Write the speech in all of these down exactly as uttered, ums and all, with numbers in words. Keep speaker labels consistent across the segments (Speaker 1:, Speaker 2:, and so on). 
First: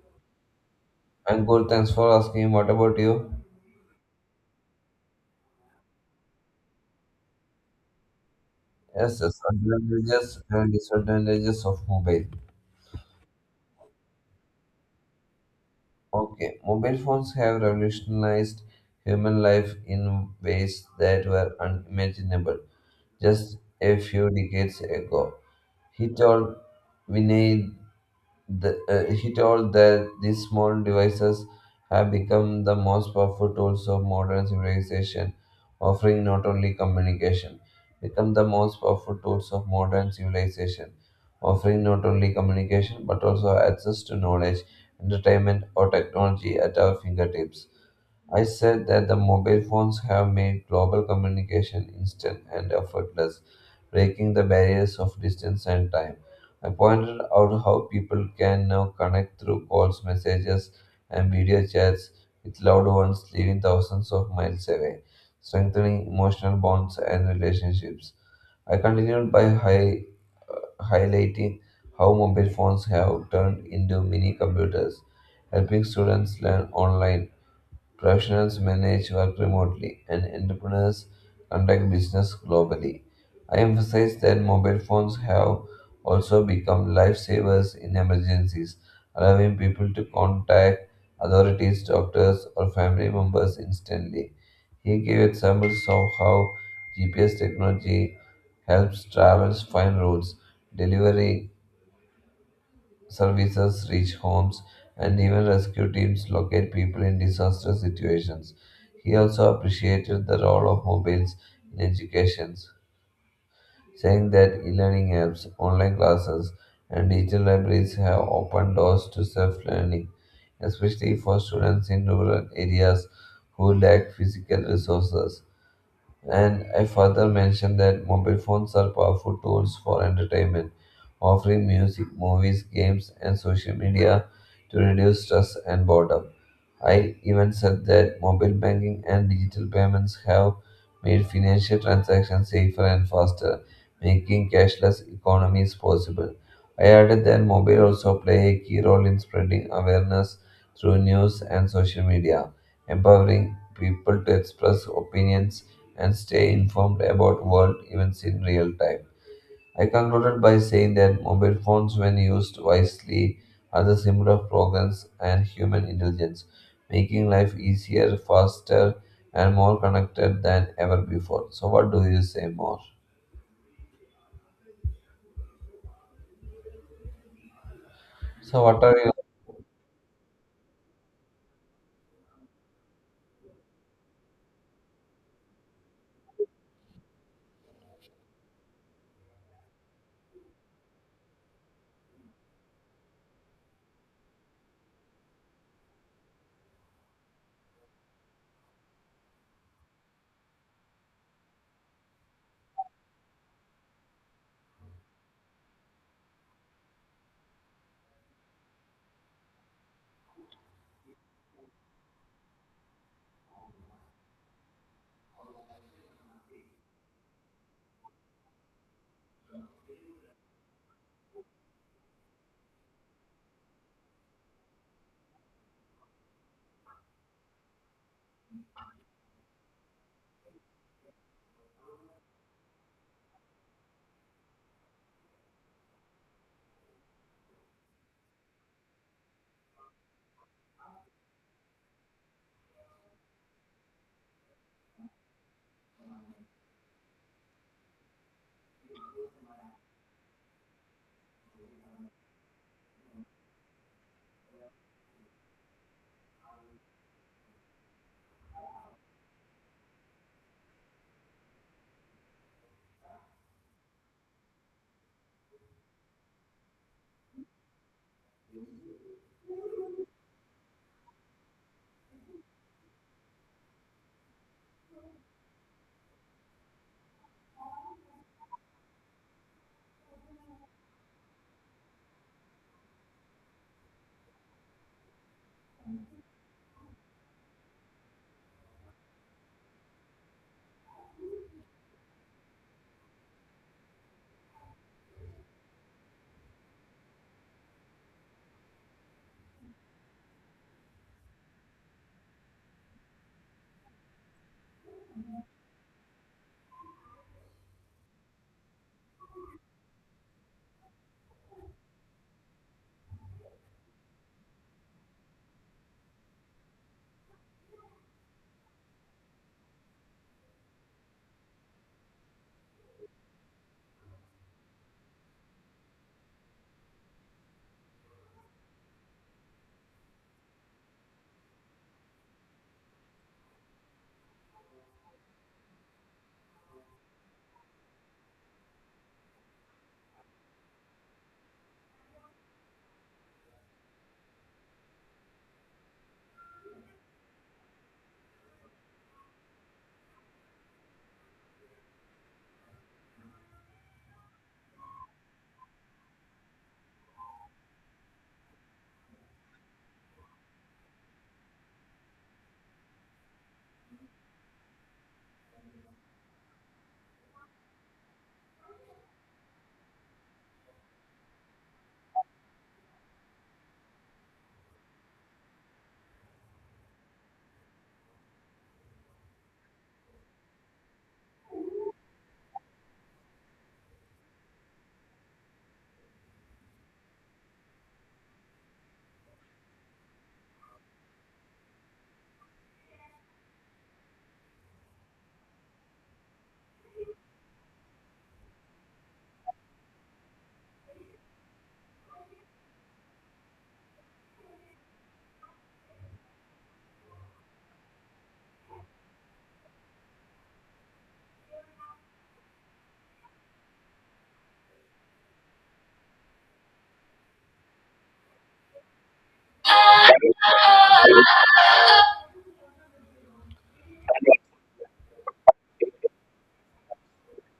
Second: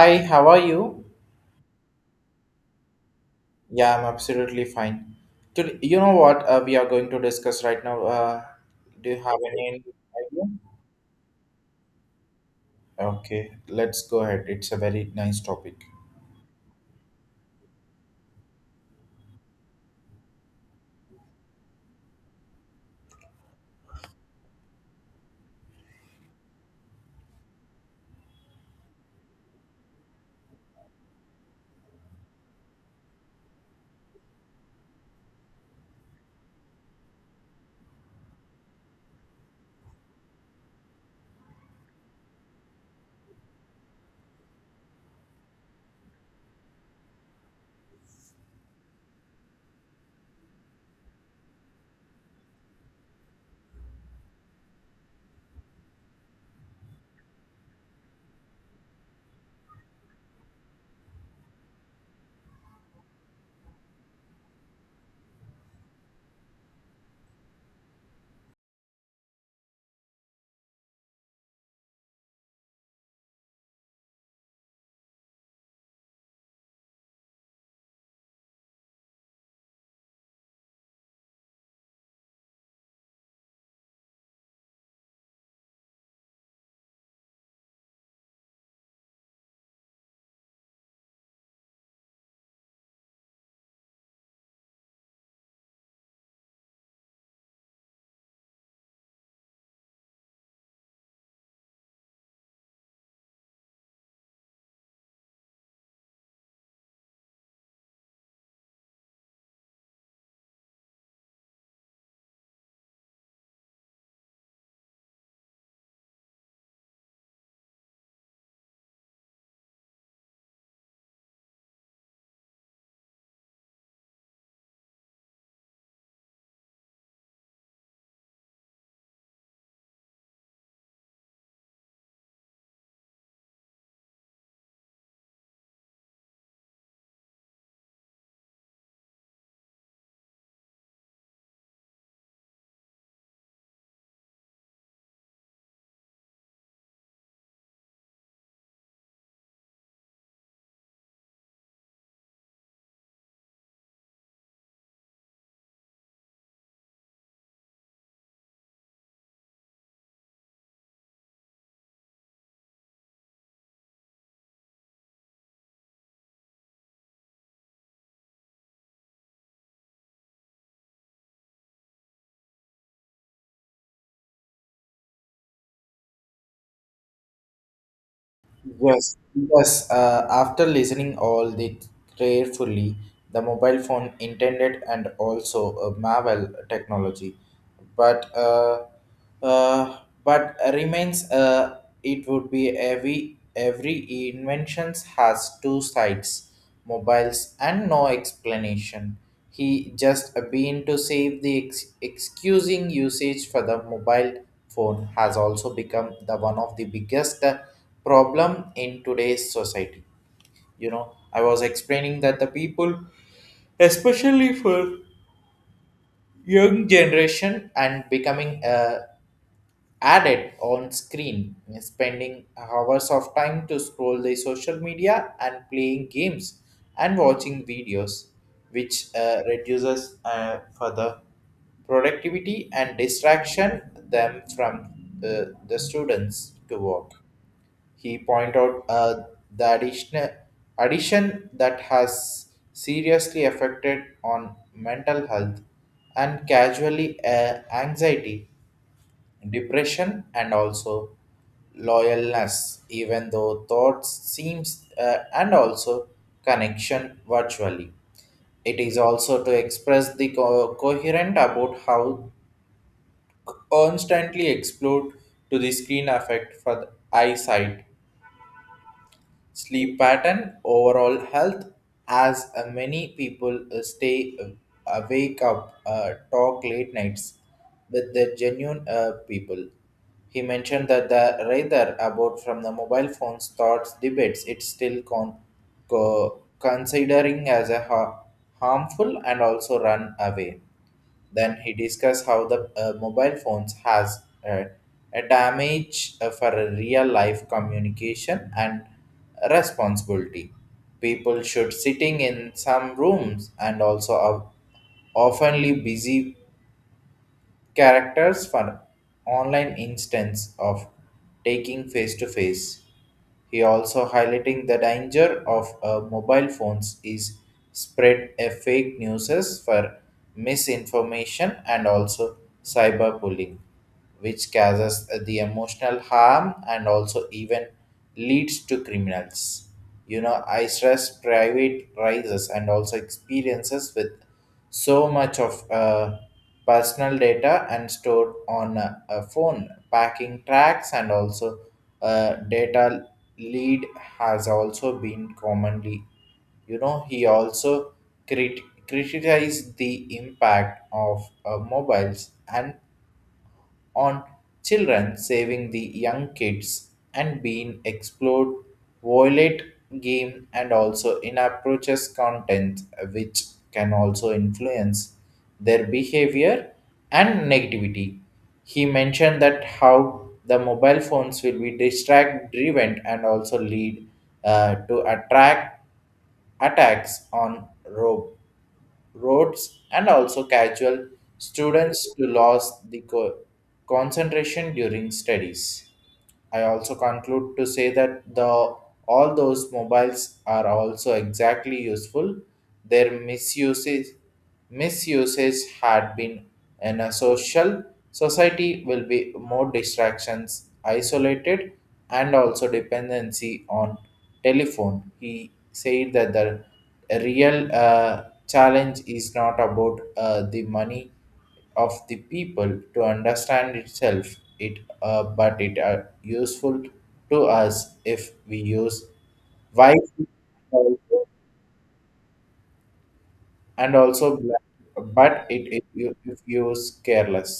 Speaker 1: Hi, how are you?
Speaker 2: I'm good, thanks for asking. What about you?
Speaker 1: Yeah, I'm absolutely fine. Today, you know what uh, we are going to discuss right now? Uh, do you
Speaker 2: Yes, yes,
Speaker 1: have any
Speaker 2: advantages
Speaker 1: idea?
Speaker 2: and disadvantages of mobile.
Speaker 1: Okay, let's go ahead. It's a very nice topic.
Speaker 2: Okay, mobile phones have revolutionized human life in ways that were unimaginable just a few decades ago. He told Vinay. The, uh, he told that these small devices have become the most powerful tools of modern civilization, offering not only communication, become the most powerful tools of modern civilization, offering not only communication but also access to knowledge, entertainment, or technology at our fingertips. I said that the mobile phones have made global communication instant and effortless, breaking the barriers of distance and time. I pointed out how people can now connect through calls, messages, and video chats with loved ones living thousands of miles away, strengthening emotional bonds and relationships. I continued by hi- highlighting how mobile phones have turned into mini computers, helping students learn online. Professionals manage work remotely, and entrepreneurs conduct business globally. I emphasize that mobile phones have also become lifesavers in emergencies, allowing people to contact authorities, doctors, or family members instantly. He gave examples of how G P S technology helps travelers find routes, delivery services reach homes, and even rescue teams locate people in disaster situations. He also appreciated the role of mobiles in education, saying that e learning apps, online classes, and digital libraries have opened doors to self learning, especially for students in rural areas who lack physical resources. And I further mentioned that mobile phones are powerful tools for entertainment, offering music, movies, games, and social media to reduce stress and boredom. I even said that mobile banking and digital payments have made financial transactions safer and faster, making cashless economies possible. I added that mobile also play a key role in spreading awareness through news and social media, empowering people to express opinions and stay informed about world events in real time. I concluded by saying that mobile phones, when used wisely, are the symbol of progress and human intelligence, making life easier, faster, and more connected than ever before. So, what do you say more? So, what are your
Speaker 1: Yes, yes. Uh, after listening all the carefully, the mobile phone intended and also a Marvel technology, but uh, uh, but remains, uh, it would be, every every inventions has two sides, mobiles and no explanation. He just been to save the ex- excusing usage for the mobile phone has also become the one of the biggest uh, problem in today's society. You know, I was explaining that the people, especially for young generation and becoming a added on screen, spending hours of time to scroll the social media and playing games and watching videos, which uh, reduces uh, further productivity and distraction them from the, the students to work. He point out uh, the additional addition that has seriously affected on mental health and casually uh, anxiety, depression, and also loyalness, even though thoughts seems, uh, and also connection virtually. It is also to express the co- coherent about how constantly explode to the screen effect for the eyesight, sleep pattern, overall health, as uh, many people uh, stay uh, awake up, uh, talk late nights with the genuine uh, people. He mentioned that the rather about from the mobile phones thoughts debates. It's still con- co- considering as a ha- harmful and also run away. Then he discussed how the uh, mobile phones has uh, a damage uh, for a real life communication and responsibility. People should sitting in some rooms and also are oftenly busy characters for online instance of taking face to face. He also highlighting the danger of uh, mobile phones is spread a fake news for misinformation and also cyberbullying, which causes the emotional harm and also even leads to criminals. You know, I stress private rises and also experiences with so much of uh, personal data and stored on a, a phone, packing tracks, and also uh, data lead has also been commonly. You know, he also crit- criticized the impact of uh, mobiles and on children, saving the young kids, and being explored violent game and also inappropriate content, which can also influence their behavior and negativity. He mentioned that how the mobile phones will be distract driven and also lead uh, to attract attacks on rob roads and also casual students to lose the co- concentration during studies. I also conclude to say that the all those mobiles are also exactly useful. Their misuses misuses had been in a social society will be more distractions, isolated, and also dependency on telephone. He said that the real uh, challenge is not about uh, the money of the people to understand itself it, uh, but it are useful to us if we use wisely and also black, but it, it you- if used careless,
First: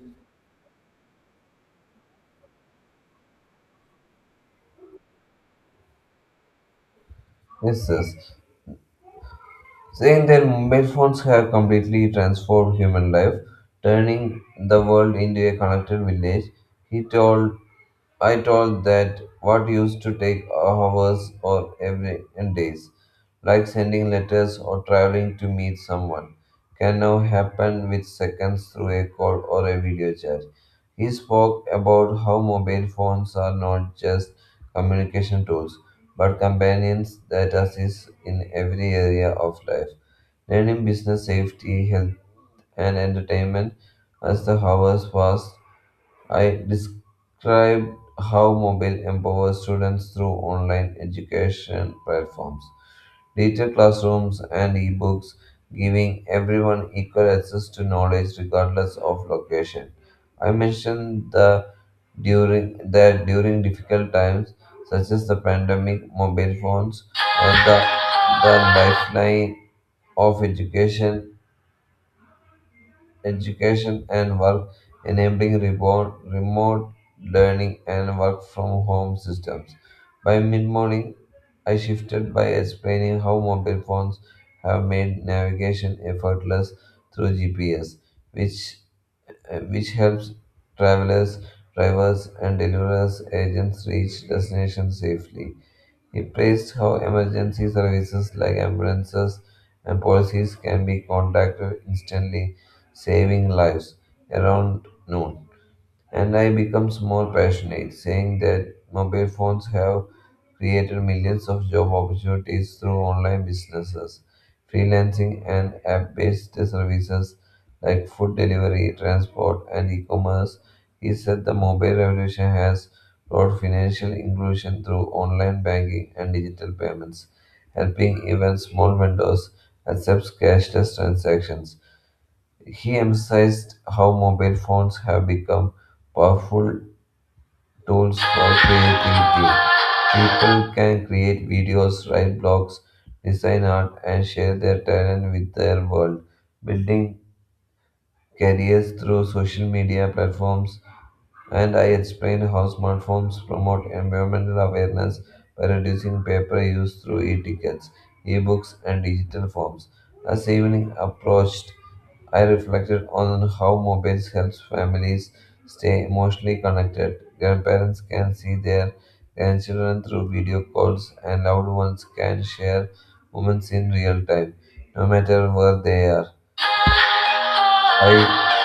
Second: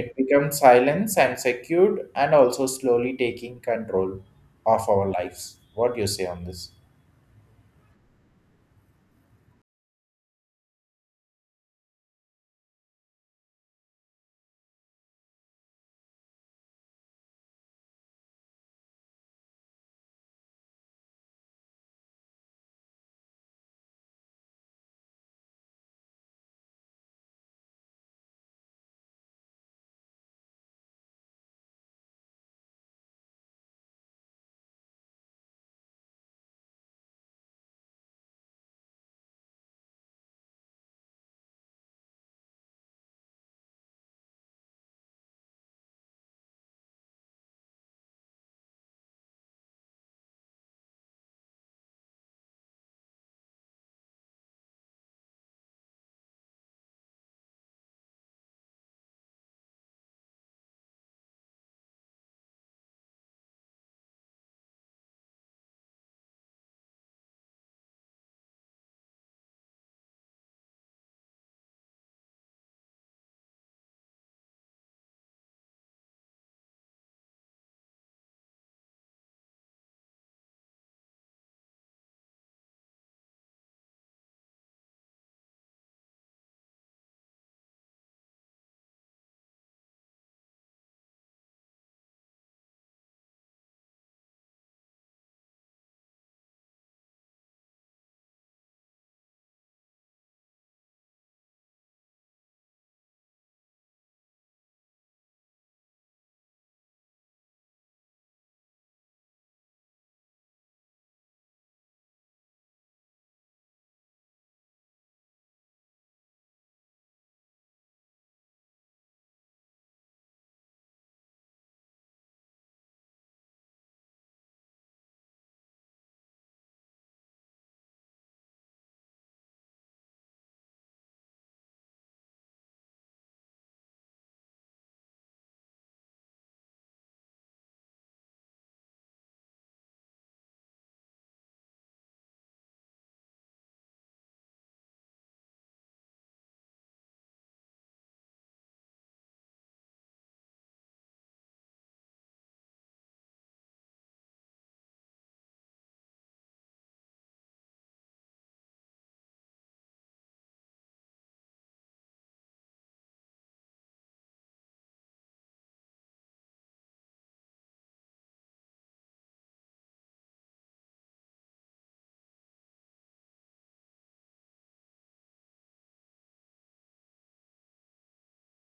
Speaker 1: it becomes silence and secured and also slowly taking control of our lives. What do you say on this?
Speaker 2: witnesses? Saying that mobile phones have completely transformed human life, turning the world into a connected village, he told I told that what used to take hours or every and days, like sending letters or traveling to meet someone, can now happen with seconds through a call or a video chat. He spoke about how mobile phones are not just communication tools, but companions that assist in every area of life. Learning business safety, health, and entertainment as the hours passed, I described how mobile empowers students through online education platforms, digital classrooms, and ebooks, giving everyone equal access to knowledge regardless of location. I mentioned the during that during difficult times such as the pandemic, mobile phones, and the, the lifeline of education education and work, enabling remote, remote learning and work from home systems. By mid morning, I shifted by explaining how mobile phones have made navigation effortless through G P S, which uh, which helps travelers, drivers, and deliverers agents reach destinations safely. He praised how emergency services like ambulances and policies can be contacted instantly, saving lives around noon. And I becomes more passionate, saying that mobile phones have created millions of job opportunities through online businesses, freelancing, and app based services like food delivery, transport, and e commerce. He said the mobile revolution has brought financial inclusion through online banking and digital payments, helping even small vendors accept cashless transactions. He emphasized how mobile phones have become powerful tools for creativity. People can create videos, write blogs, design art, and share their talent with their world, building careers through social media platforms. And I explained how smartphones promote environmental awareness by reducing paper use through e-tickets, e-books, and digital forms. As evening approached, I reflected on how mobiles helps families stay emotionally connected. Grandparents can see their grandchildren through video calls, and loved ones can share moments in real time, no matter where they are. I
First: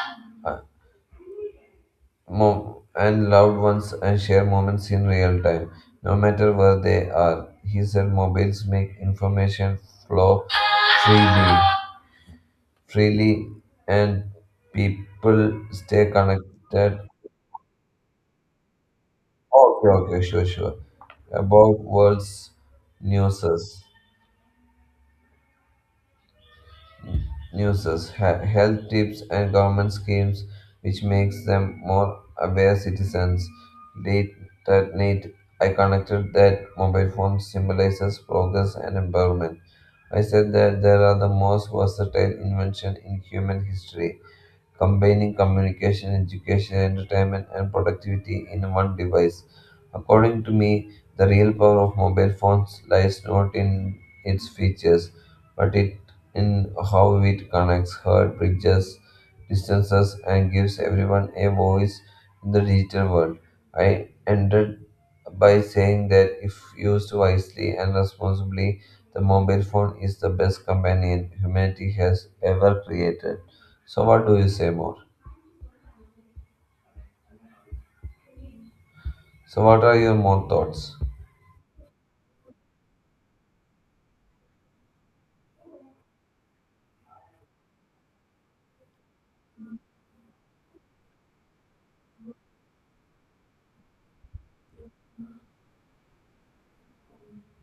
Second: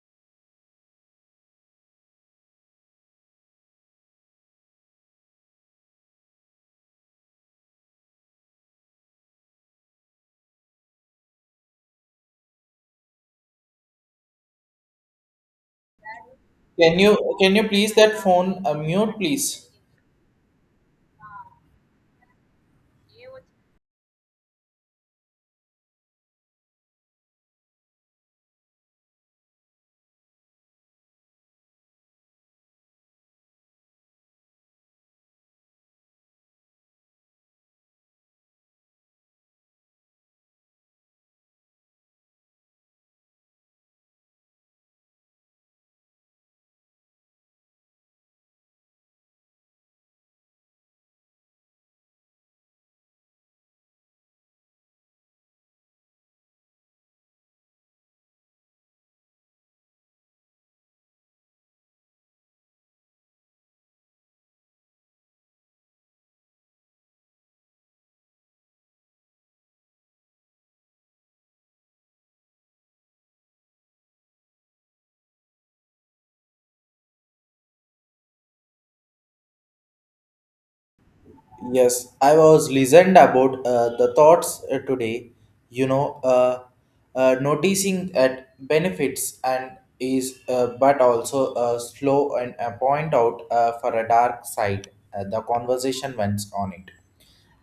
Speaker 2: mom and loved ones and share moments in real time, no matter where they are. He said mobiles make information flow freely, freely, and people stay
Speaker 1: can
Speaker 2: connected.
Speaker 1: you can you please that phone uh, mute, please?
Speaker 2: Okay, okay, sure, sure. About world's newses. Newses, he- health tips and government schemes which makes them more aware citizens. Late that night, I connected that mobile phone symbolizes progress and empowerment. I said that there are the most versatile invention in human history combining communication, education, entertainment, and productivity in one device. According to me, the real power of mobile phones lies not in its features, but it in how it connects, hurt bridges, distances, and gives everyone a voice in the digital world. I ended by saying that if used wisely and responsibly, the mobile phone is the best companion humanity has ever created. So what do you say more? So what are your more thoughts?
Speaker 1: Yes, I was listened about uh, the thoughts uh, today. You know, uh, uh, Noticing at benefits and is, uh, but also uh, slow and uh, point out uh, for a dark side. Uh, the conversation went on it.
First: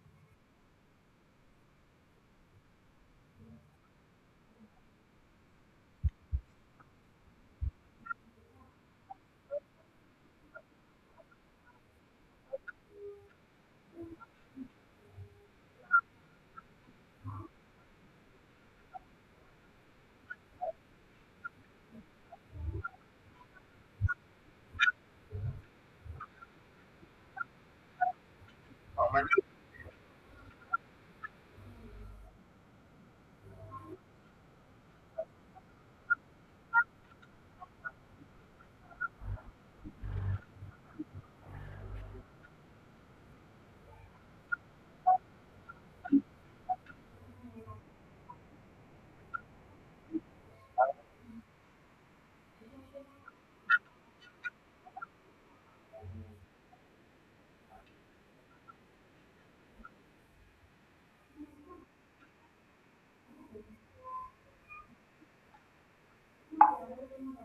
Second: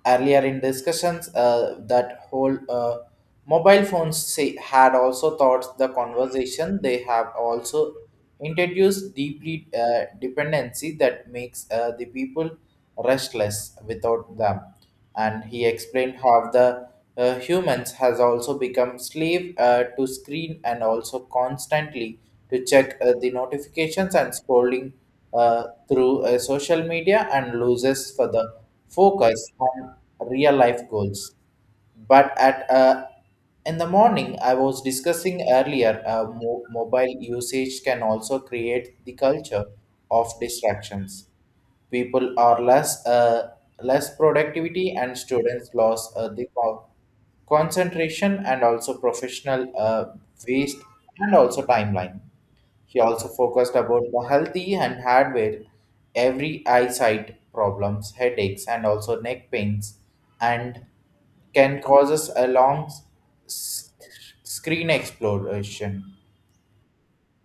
Speaker 1: Earlier in discussions, uh, that whole uh, mobile phones say, had also thought the conversation. They have also introduced deeply uh, dependency that makes uh, the people restless without them. And he explained how the uh, humans has also become slave uh, to screen and also constantly to check uh, the notifications and scrolling uh, through uh, social media and loses for the focus on real life goals. But at uh, in the morning I was discussing earlier, uh, mo- mobile usage can also create the culture of distractions. People are less uh, less productivity, and students lose uh, the co- concentration and also professional uh, waste and also timeline. He also focused about the healthy and hardware, every eyesight problems, headaches, and also neck pains, and can causes a long s- screen exploration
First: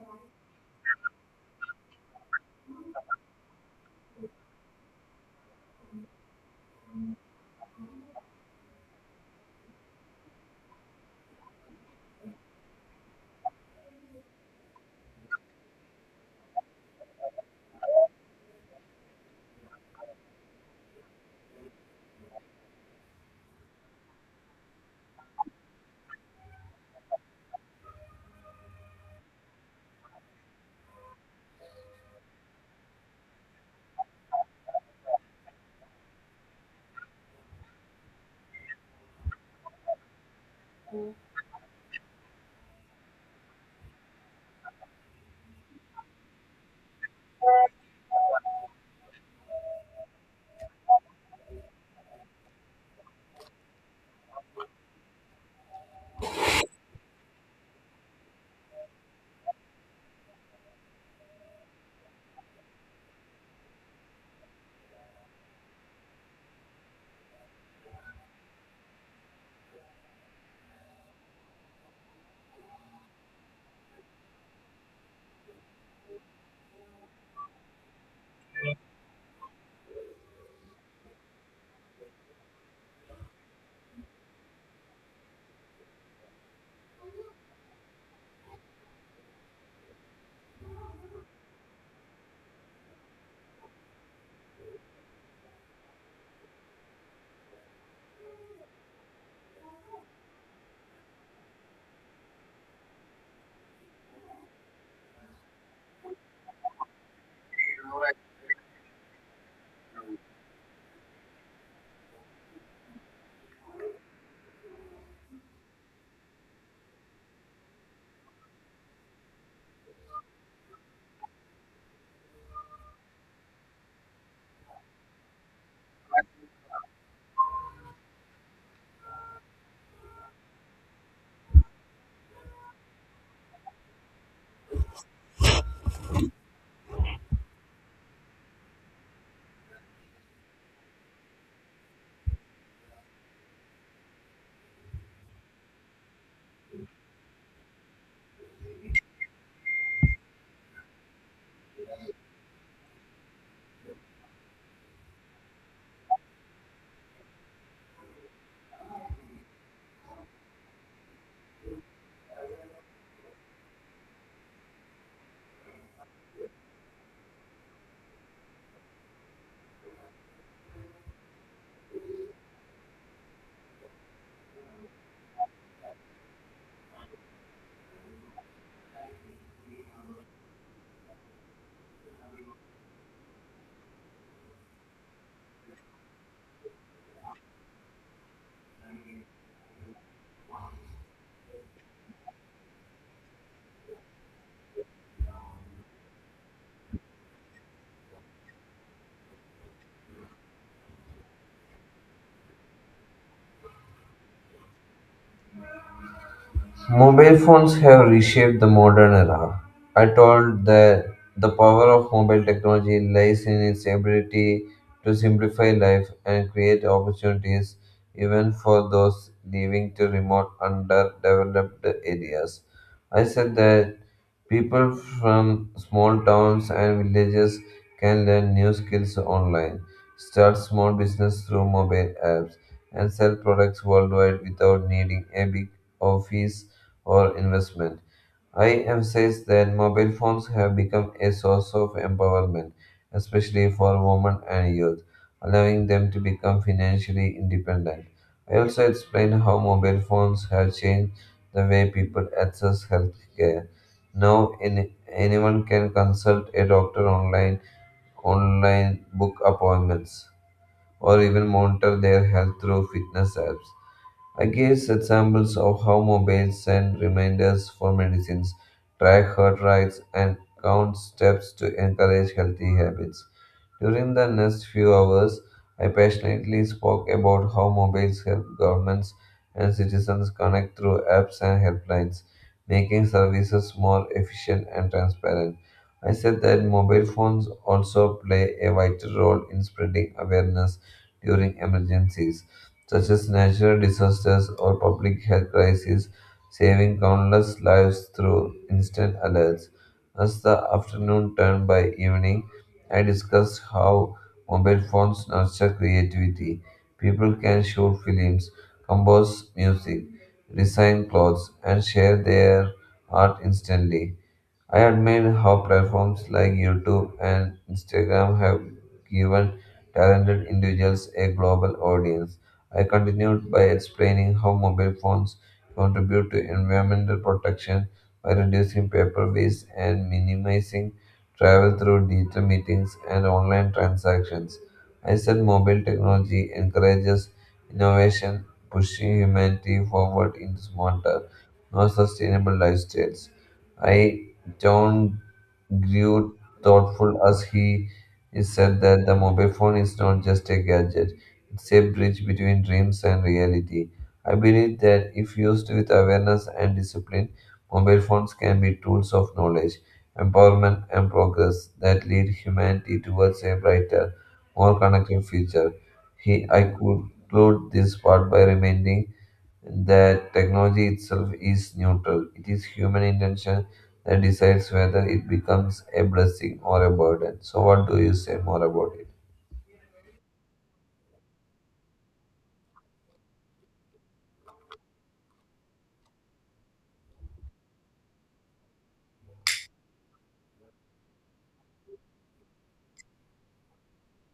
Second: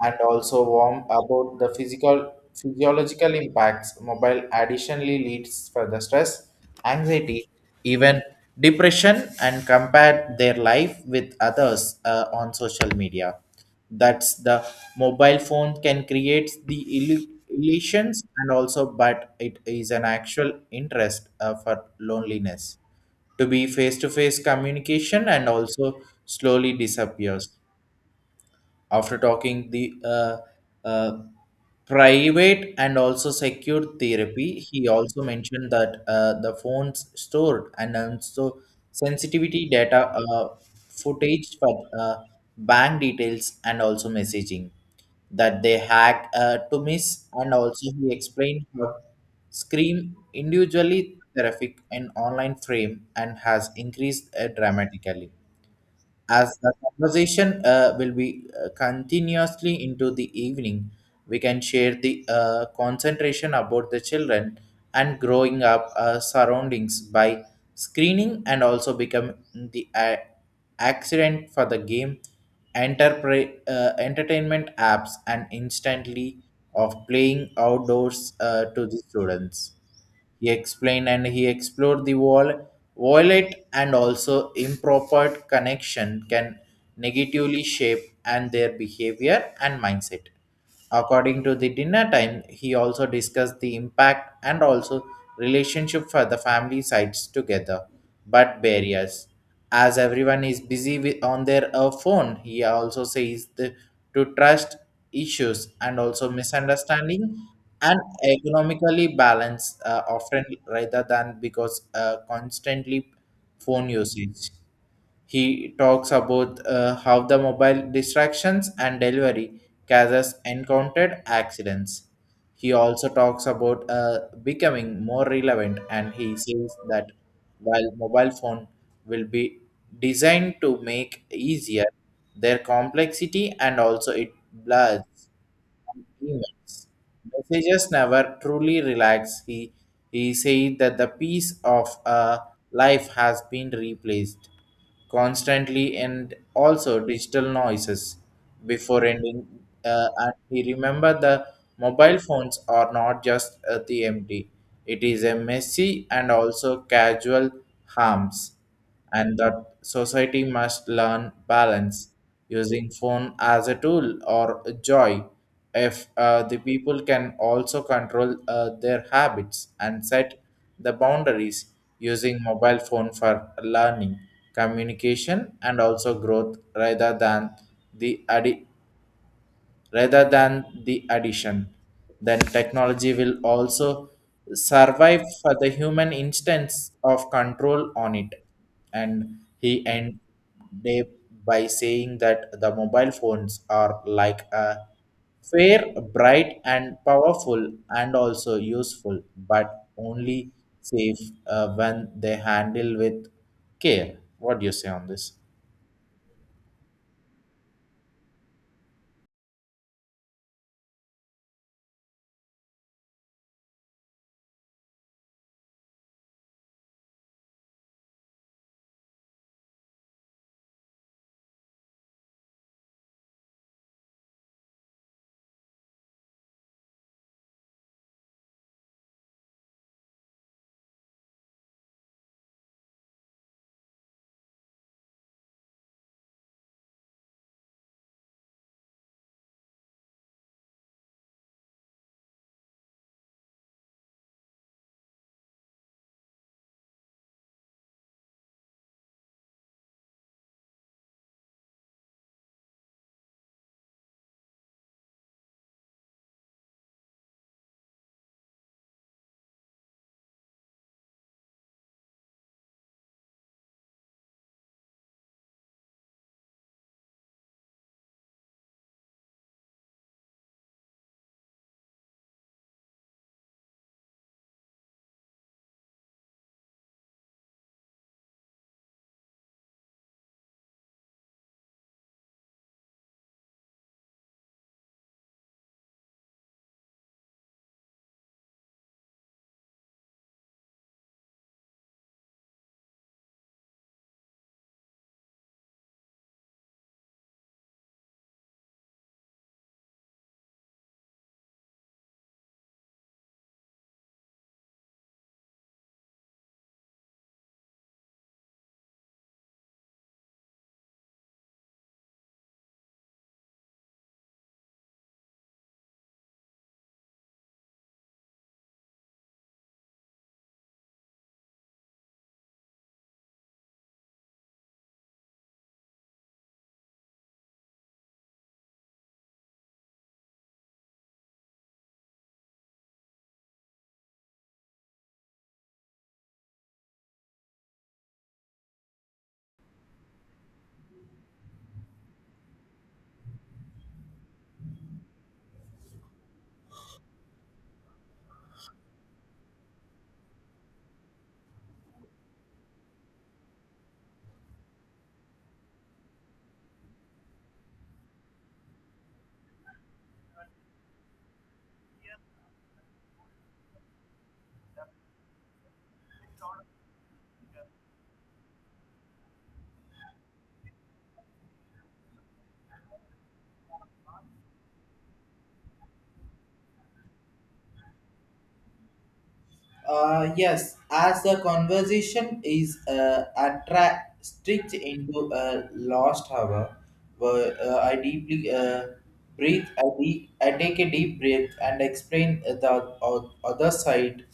Speaker 1: and also warm about the physical physiological impacts. Mobile additionally leads further stress, anxiety, even depression, and compare their life with others uh, on social media. That's the mobile phone can create the illu- illusions, and also, but it is an actual interest uh, for loneliness to be face to face communication and also slowly disappears after talking the uh, uh, private and also secure therapy. He also mentioned that uh, the phones stored and also sensitivity data, uh, footage for uh, bank details and also messaging that they hack uh, to miss. And also he explained how scream individually terrific and online frame and has increased uh, dramatically. As the conversation uh, will be uh, continuously into the evening, we can share the uh, concentration about the children and growing up uh, surroundings by screening and also become the uh, accident for the game, enterpri- uh, entertainment apps, and instantly of playing outdoors uh, to the students. He explained and he explored the wall, wallet and also improper connection can negatively shape and their behavior and mindset. According to the dinner time, he also discussed the impact and also relationship for the family sides together, but barriers. As everyone is busy with, on their uh, phone, he also says the, to trust issues and also misunderstanding and economically balanced uh, often rather than because uh, constantly phone usage. He talks about uh, how the mobile distractions and delivery causes encountered accidents. He also talks about uh, becoming more relevant, and he says that while mobile phone will be designed to make easier, their complexity and also it blurs events. Messages never truly relax. He, he said that the peace of a life has been replaced constantly and also digital noises before ending. Uh, and he remember the mobile phones are not just uh, the empty. It is a messy and also casual harms, and that society must learn balance using phone as a tool or a joy, if uh, the people can also control uh, their habits and set the boundaries using mobile phone for learning, communication, and also growth rather than the addi- rather than the addition. Then technology will also survive for the human instance of control on it. And he end day by saying that the mobile phones are like a fair, bright, and powerful, and also useful, but only safe uh, when they handle with care. What do you say on this?
Speaker 2: Mobile phones have reshaped the modern era. I told that the power of mobile technology lies in its ability to simplify life and create opportunities even for those living to remote underdeveloped areas. I said that people from small towns and villages can learn new skills online, start small business through mobile apps, and sell products worldwide without needing a big office or investment. I emphasize that mobile phones have become a source of empowerment, especially for women and youth, allowing them to become financially independent. I also explain how mobile phones have changed the way people access healthcare. Now, any, anyone can consult a doctor online, online book appointments, or even monitor their health through fitness apps. I guess examples of how mobiles send reminders for medicines, track heart rates, and count steps to encourage healthy habits. During the next few hours, I passionately spoke about how mobiles help governments and citizens connect through apps and helplines, making services more efficient and transparent. I said that mobile phones also play a vital role in spreading awareness during emergencies such as natural disasters or public health crises, saving countless lives through instant alerts. As the afternoon turned by evening, I discussed how mobile phones nurture creativity. People can shoot films, compose music, design clothes, and share their art instantly. I admire how platforms like YouTube and Instagram have given talented individuals a global audience. I continued by explaining how mobile phones contribute to environmental protection by reducing paper waste and minimizing travel through digital meetings and online transactions. I said mobile technology encourages innovation, pushing humanity forward into smarter, more sustainable lifestyles. I don't Grew thoughtful as he is said that the mobile phone is not just a gadget, it's a bridge between dreams and reality. I believe that if used with awareness and discipline, mobile phones can be tools of knowledge, empowerment, and progress that lead humanity towards a brighter, more connected future. He, I conclude this part by reminding that technology itself is neutral. It is human intention that decides whether it becomes a blessing or a burden. So, what do you say more about it?
Speaker 1: Uh, yes, as the conversation is uh, attra- stretched into a lost hour, where, uh, I deeply uh, breathe, I, de- I take a deep breath and explain the o- other side.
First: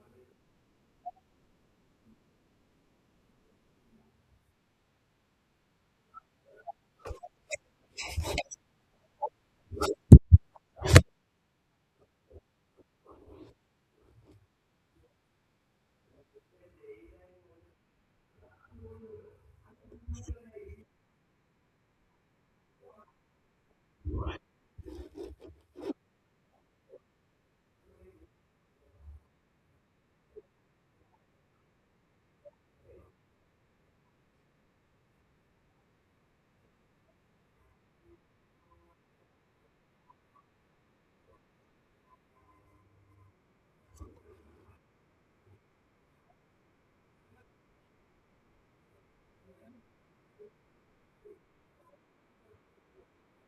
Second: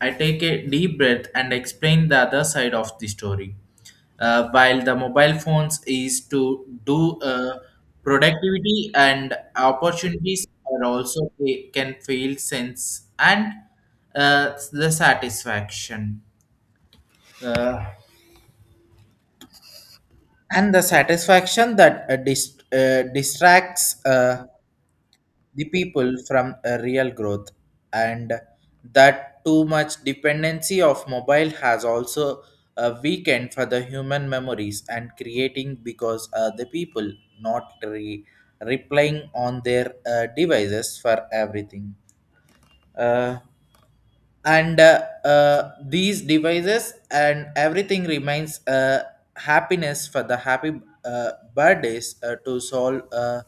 Speaker 1: I take a deep breath and explain the other side of the story. Uh, while the mobile phones is to do uh, productivity and opportunities are also they can feel sense and uh, the satisfaction uh, and the satisfaction that uh, dis- uh, distracts. Uh, the people from a real growth, and that too much dependency of mobile has also a weekend for the human memories and creating, because uh, the people not re- replying on their uh, devices for everything, uh, and uh, uh, these devices and everything remains uh, happiness for the happy uh, birthdays uh, to solve uh,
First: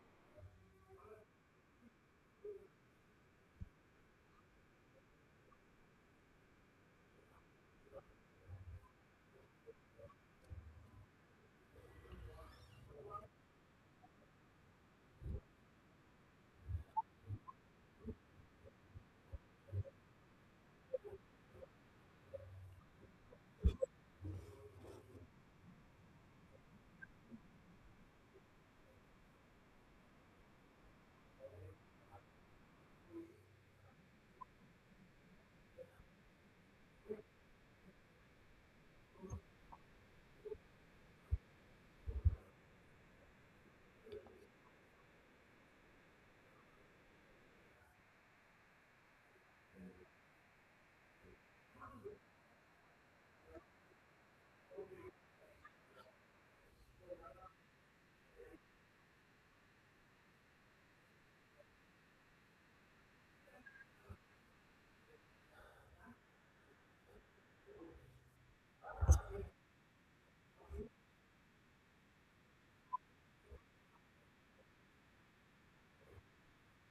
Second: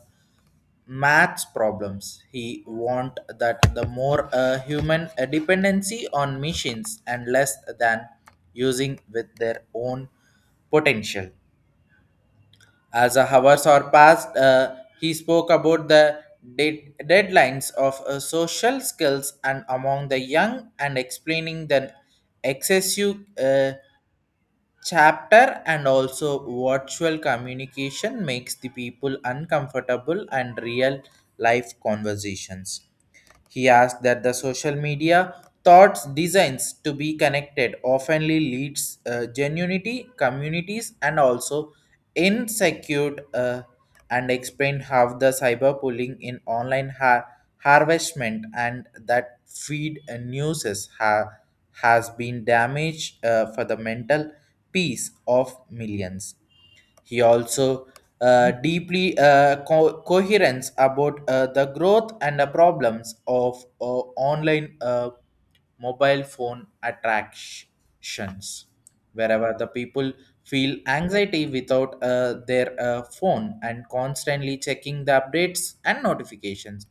Speaker 1: maths problems. He want that the more uh, human uh, dependency on machines and less than using with their own potential. As the hours are passed, uh, he spoke about the de- deadlines of uh, social skills and among the young and explaining the excessive uh, chapter and also virtual communication makes the people uncomfortable and real life conversations. He asked that the social media thoughts designs to be connected oftenly leads uh, genuinity communities and also insecure, uh, and explained how the cyber bullying in online har- harvestment and that feed uh, newses ha- has been damaged uh, for the mental peace of millions. He also uh, deeply uh, co- coherence about uh, the growth and the problems of uh, online uh, mobile phone attractions, wherever the people feel anxiety without uh, their uh, phone and constantly checking the updates and notifications.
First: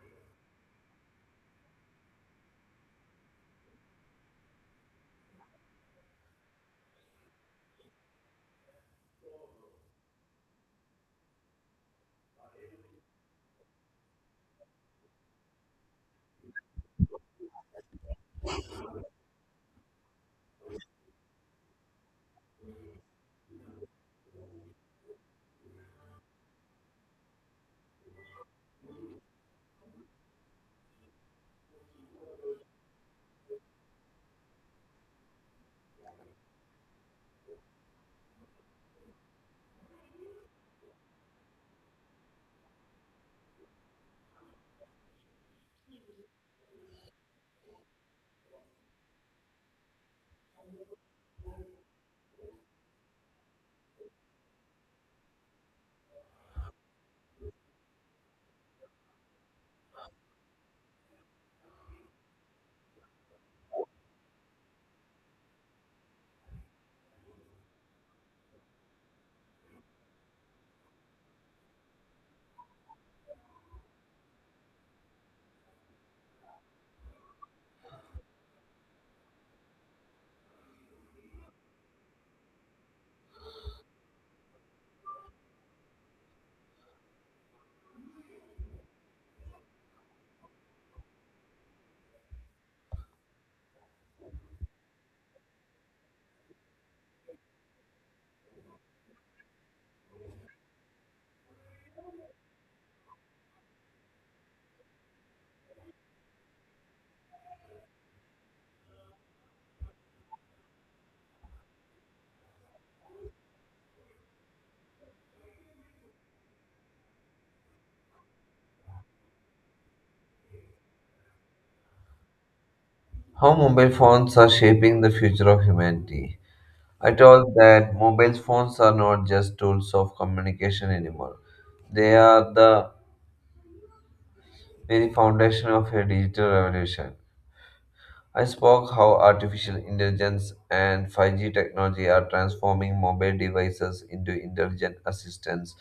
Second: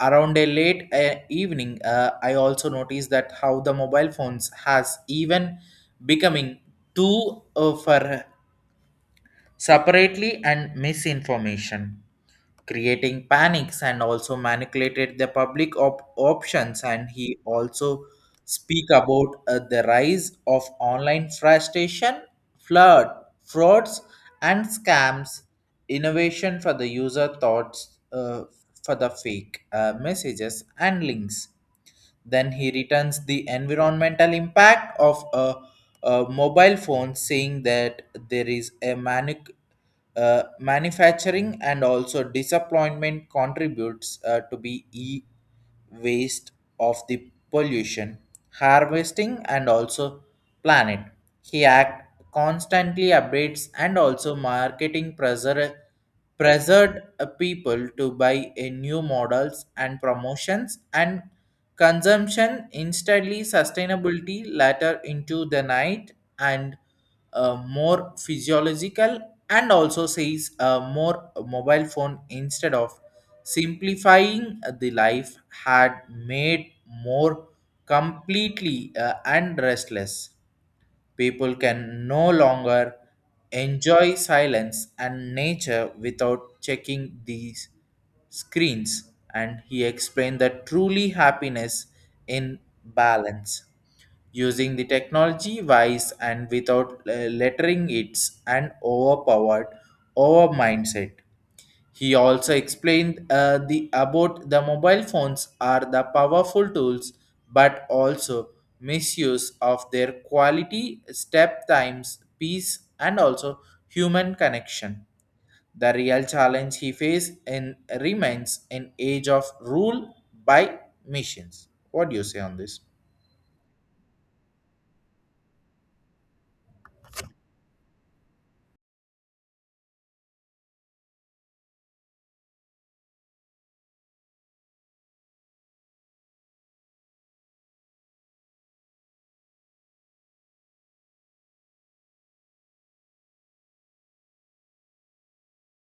Speaker 1: Around a late uh, evening, uh, I also noticed that how the mobile phones has even becoming too uh, for separately and misinformation, creating panics and also manipulated the public op- options. And he also speak about uh, the rise of online frustration, flood, frauds, and scams. Innovation for the user thoughts uh, for the fake uh, messages and links. Then he returns the environmental impact of a, a mobile phone, saying that there is a manu, uh, manufacturing and also disappointment contributes uh, to be e waste of the pollution, harvesting, and also planet. He act constantly updates and also marketing pressure pressured uh, people to buy a new models and promotions and consumption instantly sustainability later into the night. And uh, more physiological and also says uh, more mobile phone instead of simplifying the life had made more completely uh, and restless. People can no longer enjoy silence and nature without checking these screens. And he explained that truly happiness in balance using the technology wise and without uh, lettering its and overpowered over mindset. He also explained uh, the about the mobile phones are the powerful tools, but also misuse of their quality, step times, peace, and also human connection. The real challenge he faced in remains in age of rule by machines. What do you say on this?
Speaker 2: How mobile phones are shaping the future of humanity. I told that mobile phones are not just tools of communication anymore. They are the very foundation of a digital revolution. I spoke how artificial intelligence and five G technology are transforming mobile devices into intelligent assistants.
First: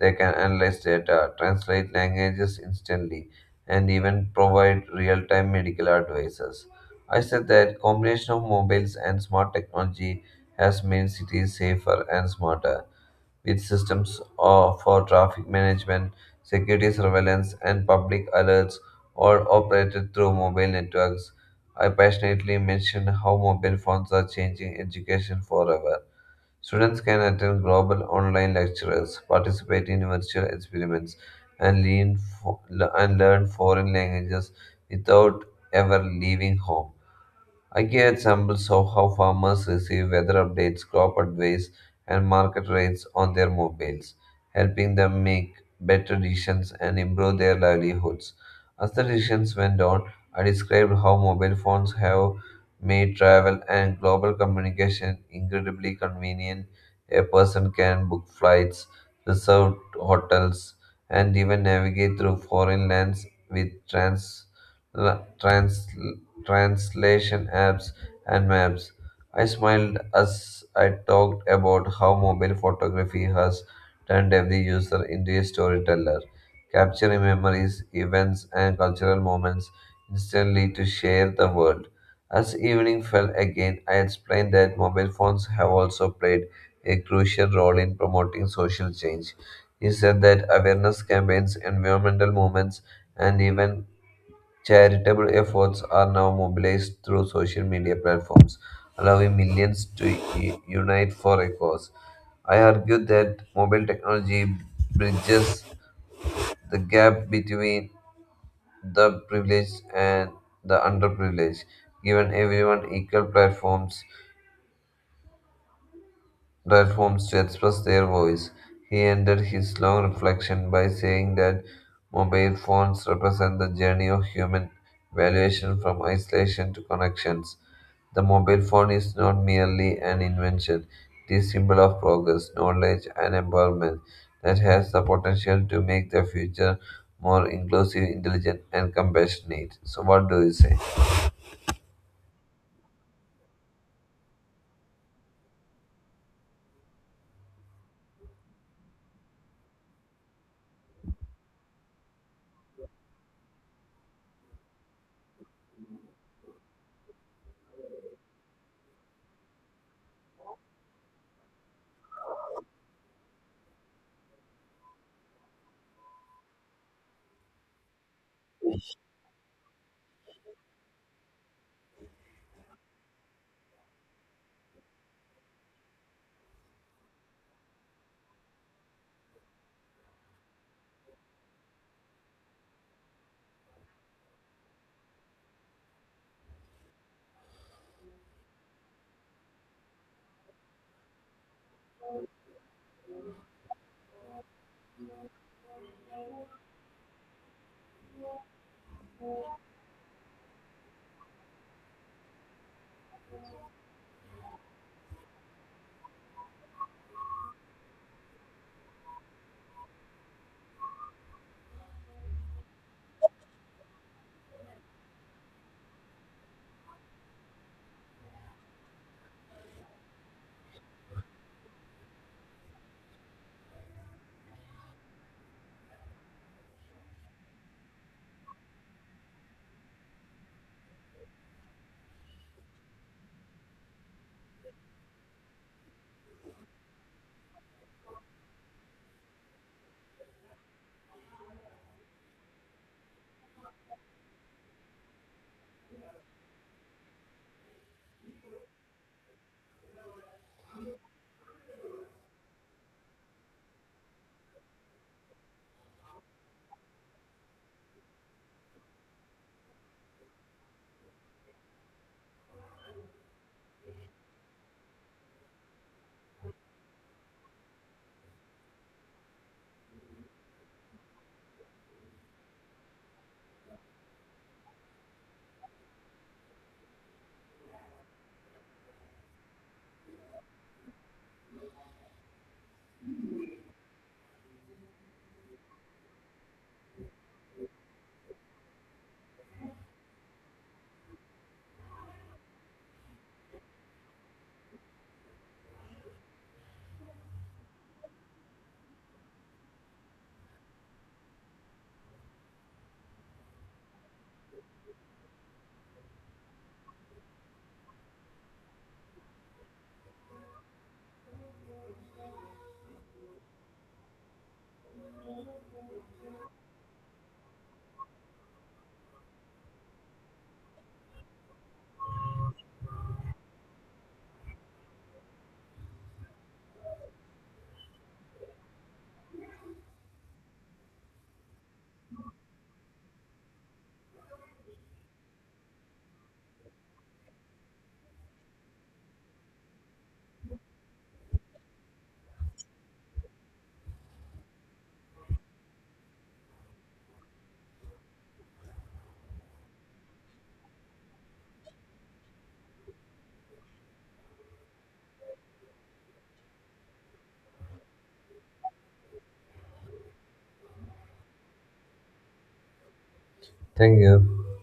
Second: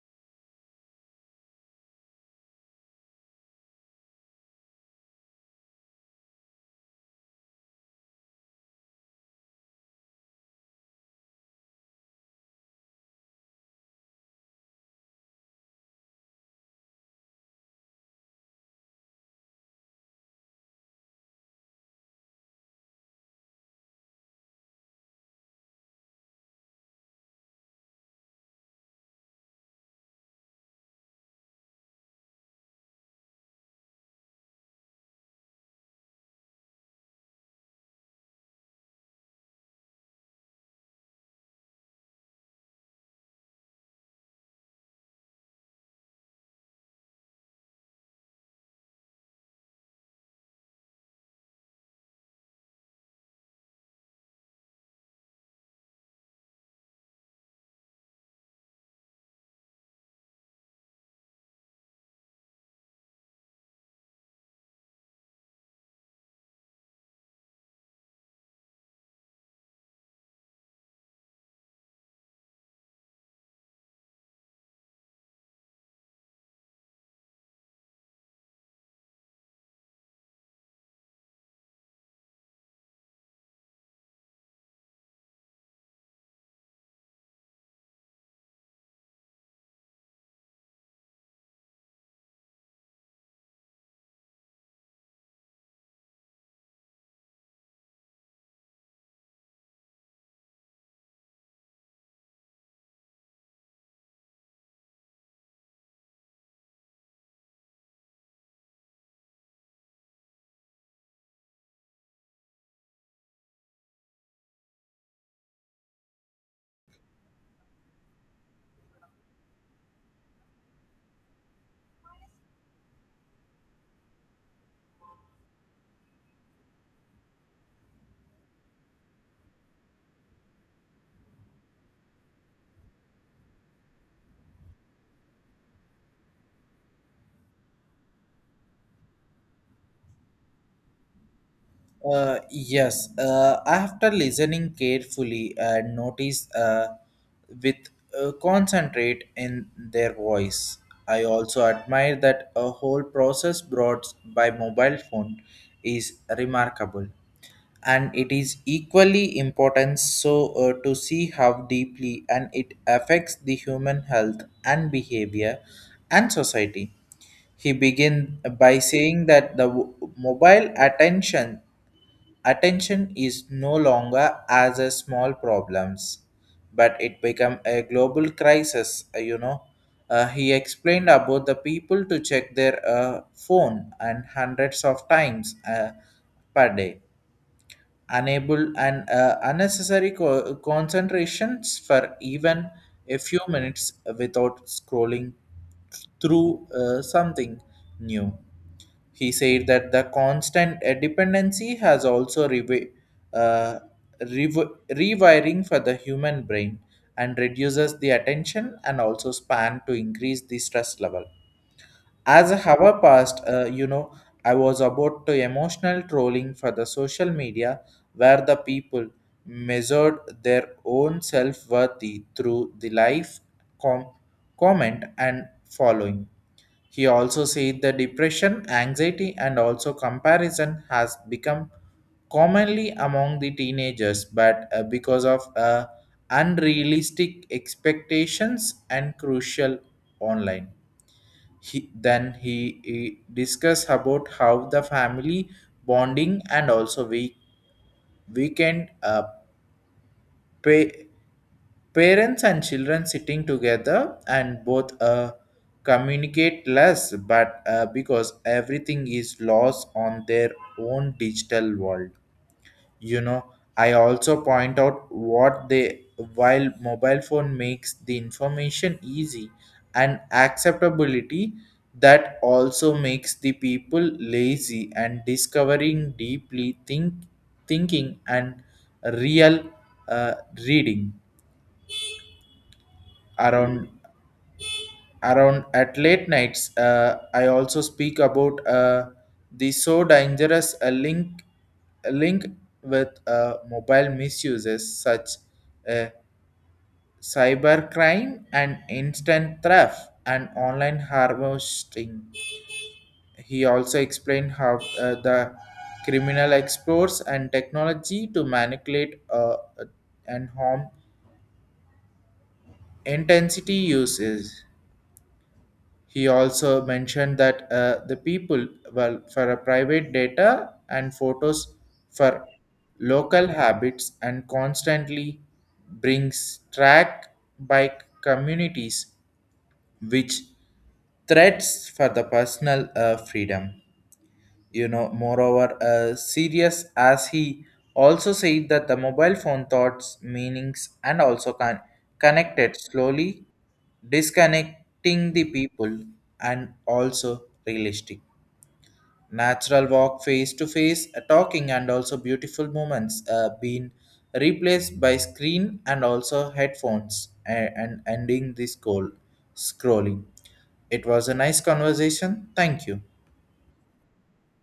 Speaker 2: They can analyze data, translate languages instantly, and even provide real-time medical advices. I said that combination of mobiles and smart technology has made cities safer and smarter, with systems of, for traffic management, security surveillance, and public alerts all operated through mobile networks. I passionately mentioned how mobile phones are changing education forever. Students can attend global online lectures, participate in virtual experiments, and learn, and learn foreign languages without ever leaving home. I give examples of how farmers receive weather updates, crop advice, and market rates on their mobiles, helping them make better decisions and improve their livelihoods. As the decisions went on, I described how mobile phones have made travel and global communication incredibly convenient. A person can book flights, reserve hotels, and even navigate through foreign lands with trans- translators translation apps, and maps. I smiled as I talked about how mobile photography has turned every user into a storyteller, capturing memories, events, and cultural moments instantly to share the world. As evening fell again, I explained that mobile phones have also played a crucial role in promoting social change. He said that awareness campaigns, environmental movements, and even charitable efforts are now mobilized through social media platforms, allowing millions to u- unite for a cause. I argue that mobile technology bridges the gap between the privileged and the underprivileged, giving everyone equal platforms platforms to express their voice. He ended his long reflection by saying that mobile phones represent the journey of human evaluation from isolation to connections. The mobile phone is not merely an invention, it is symbol of progress, knowledge and empowerment that has the potential to make the future more inclusive, intelligent and compassionate. So what do you say?
Speaker 1: Uh, yes, uh, after listening carefully and notice uh, with uh, concentrate in their voice, I also admire that a whole process brought by mobile phone is remarkable, and it is equally important so uh, to see how deeply and it affects the human health and behavior and society. He began by saying that the w- mobile attention Attention is no longer as a small problems, but it become a global crisis. uh, You know, Uh, he explained about the people to check their uh, phone and hundreds of times uh, per day, unable and uh, unnecessary co- concentrations for even a few minutes without scrolling through uh, something new. He said that the constant uh, dependency has also revi- uh, rev- rewiring for the human brain and reduces the attention and also span to increase the stress level. As a hour passed, uh, you know, I was about to emotional trolling for the social media where the people measured their own self worthy through the life com- comment and following. He also said the depression, anxiety, and also comparison has become commonly among the teenagers, but uh, because of uh, unrealistic expectations and crucial online. He, then he, he discussed about how the family bonding and also we weekend, uh, pa- parents and children sitting together and both uh, communicate less, but uh, because everything is lost on their own digital world. You know, I also point out what they, while mobile phone makes the information easy and acceptability, that also makes the people lazy and discovering deeply think thinking and real, uh, reading around around at late nights. uh, I also speak about uh, the so dangerous uh, link uh, link with uh, mobile misuses such, uh, cyber crime and instant theft and online harvesting. He also explained how uh, the criminal explores and technology to manipulate uh, and harm intensity uses. He also mentioned that uh, the people well for a private data and photos for local habits and constantly brings track by communities, which threats for the personal uh, freedom. You know, moreover uh, serious as he also said that the mobile phone thoughts meanings and also con- connected slowly disconnecting the people and also realistic natural walk, face to face uh, talking, and also beautiful moments uh, being replaced by screen and also headphones, and, and ending this goal scrolling. It was a nice conversation, thank you.
Speaker 2: Thank you.